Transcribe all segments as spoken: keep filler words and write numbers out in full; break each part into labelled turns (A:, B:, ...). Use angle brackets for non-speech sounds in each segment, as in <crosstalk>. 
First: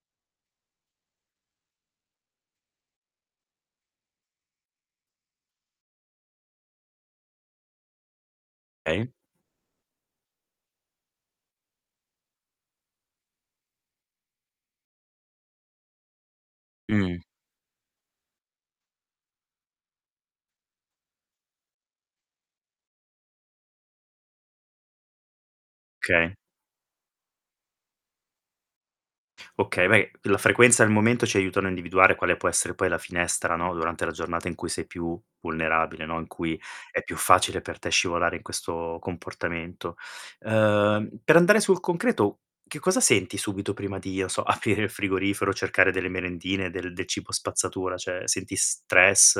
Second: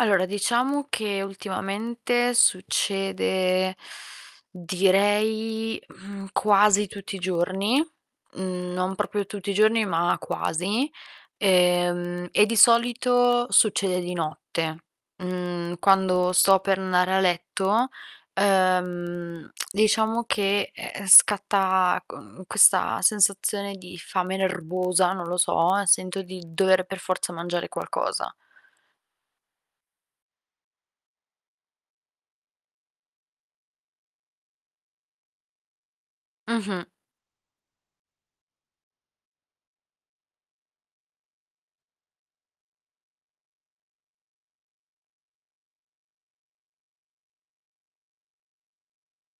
A: Allora diciamo che ultimamente succede <inhales> direi, mhmm, quasi tutti i giorni. Mhmm, non
B: kay.
A: proprio tutti i giorni ma quasi. Ehm, e di solito succede di notte, mhmm, quando sto per ndare a
B: Mh.
A: letto, ehm, <clicks tongue> diciamo che, ehm, scatta q questa sensazione di fame nervosa, non lo so, e sento
B: kay.
A: di dovere per forza mangiare qualcosa.
B: Okay, re la frequenza e il momento ci aiutano a individuare quale può essere poi la finestra, no, durante la giornata in cui sei più vulnerabile, no, in cui
A: Mh-mh.
B: è più facile per te scivolare in questo comportamento. Ehm, per andare sul concreto, che cosa senti subito prima di, o so, aprire il frigorifero, cercare delle merendine, del del cibo spazzatura? ceh, senti stress,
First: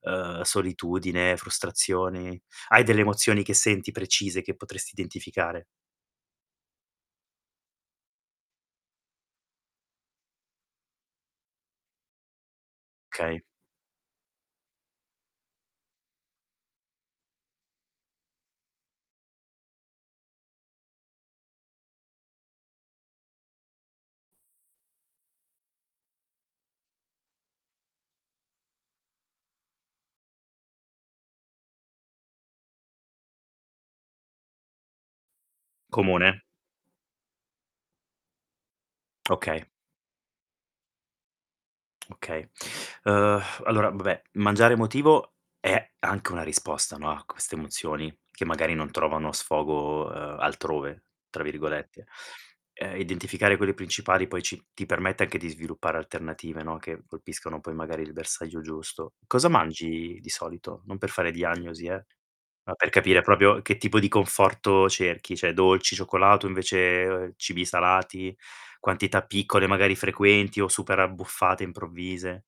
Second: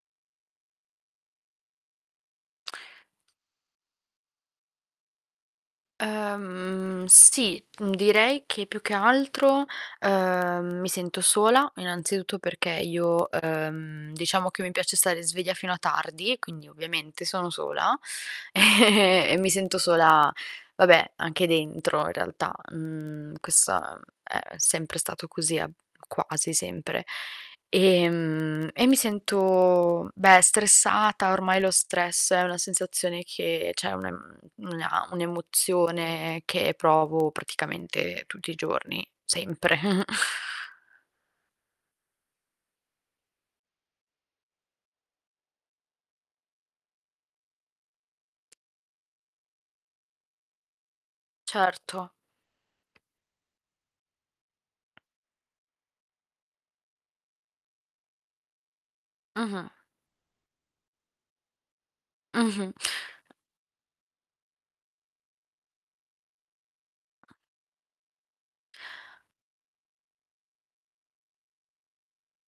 B: ehm, solitudine, frustrazioni. Hai delle emozioni che senti precise, che potresti identificare?
A: Ehm, sì, uhm, direi che più che altro, ehm, mi sento sola, innanzitutto perché io,
B: kay.
A: ehm, diciamo che mi piace stare sveglia fino a tardi, e quindi ovviamente sono sola ehm e mi sento sola, vabbè, anche dentro in realtà. Mhmm, questa è sempre stato così, a quasi sempre. Ehm, e mi sento, beh, stressata. Ormai lo stress è una sensazione che ceh una m una un'emozione
B: Comune?
A: che provo praticamente tutti i giorni,
B: Okay.
A: sempre. <chuckles>
B: Okay. Ehm, allora, vabbè, mangiare emotivo è anche una risposta, no, a queste emozioni che magari non trovano sfogo, ehm, "altrove" tra virgolette.
A: Certo.
B: Ehm, identificare quelle principali poi ci ti permette anche di sviluppare alternative, no, che colpiscono poi magari il bersagio giusto. Cosa
A: Mh-mh.
B: mangi di solito? Non per fare diagnosi, eh,
A: Mh-mh.
B: ma per capire propio che tipo di conforto cerchi. ceh dolci, cioccolato, o invece, ehm, cibi salati, quantità piccole, magari frequenti o super-abbuffate improvvise?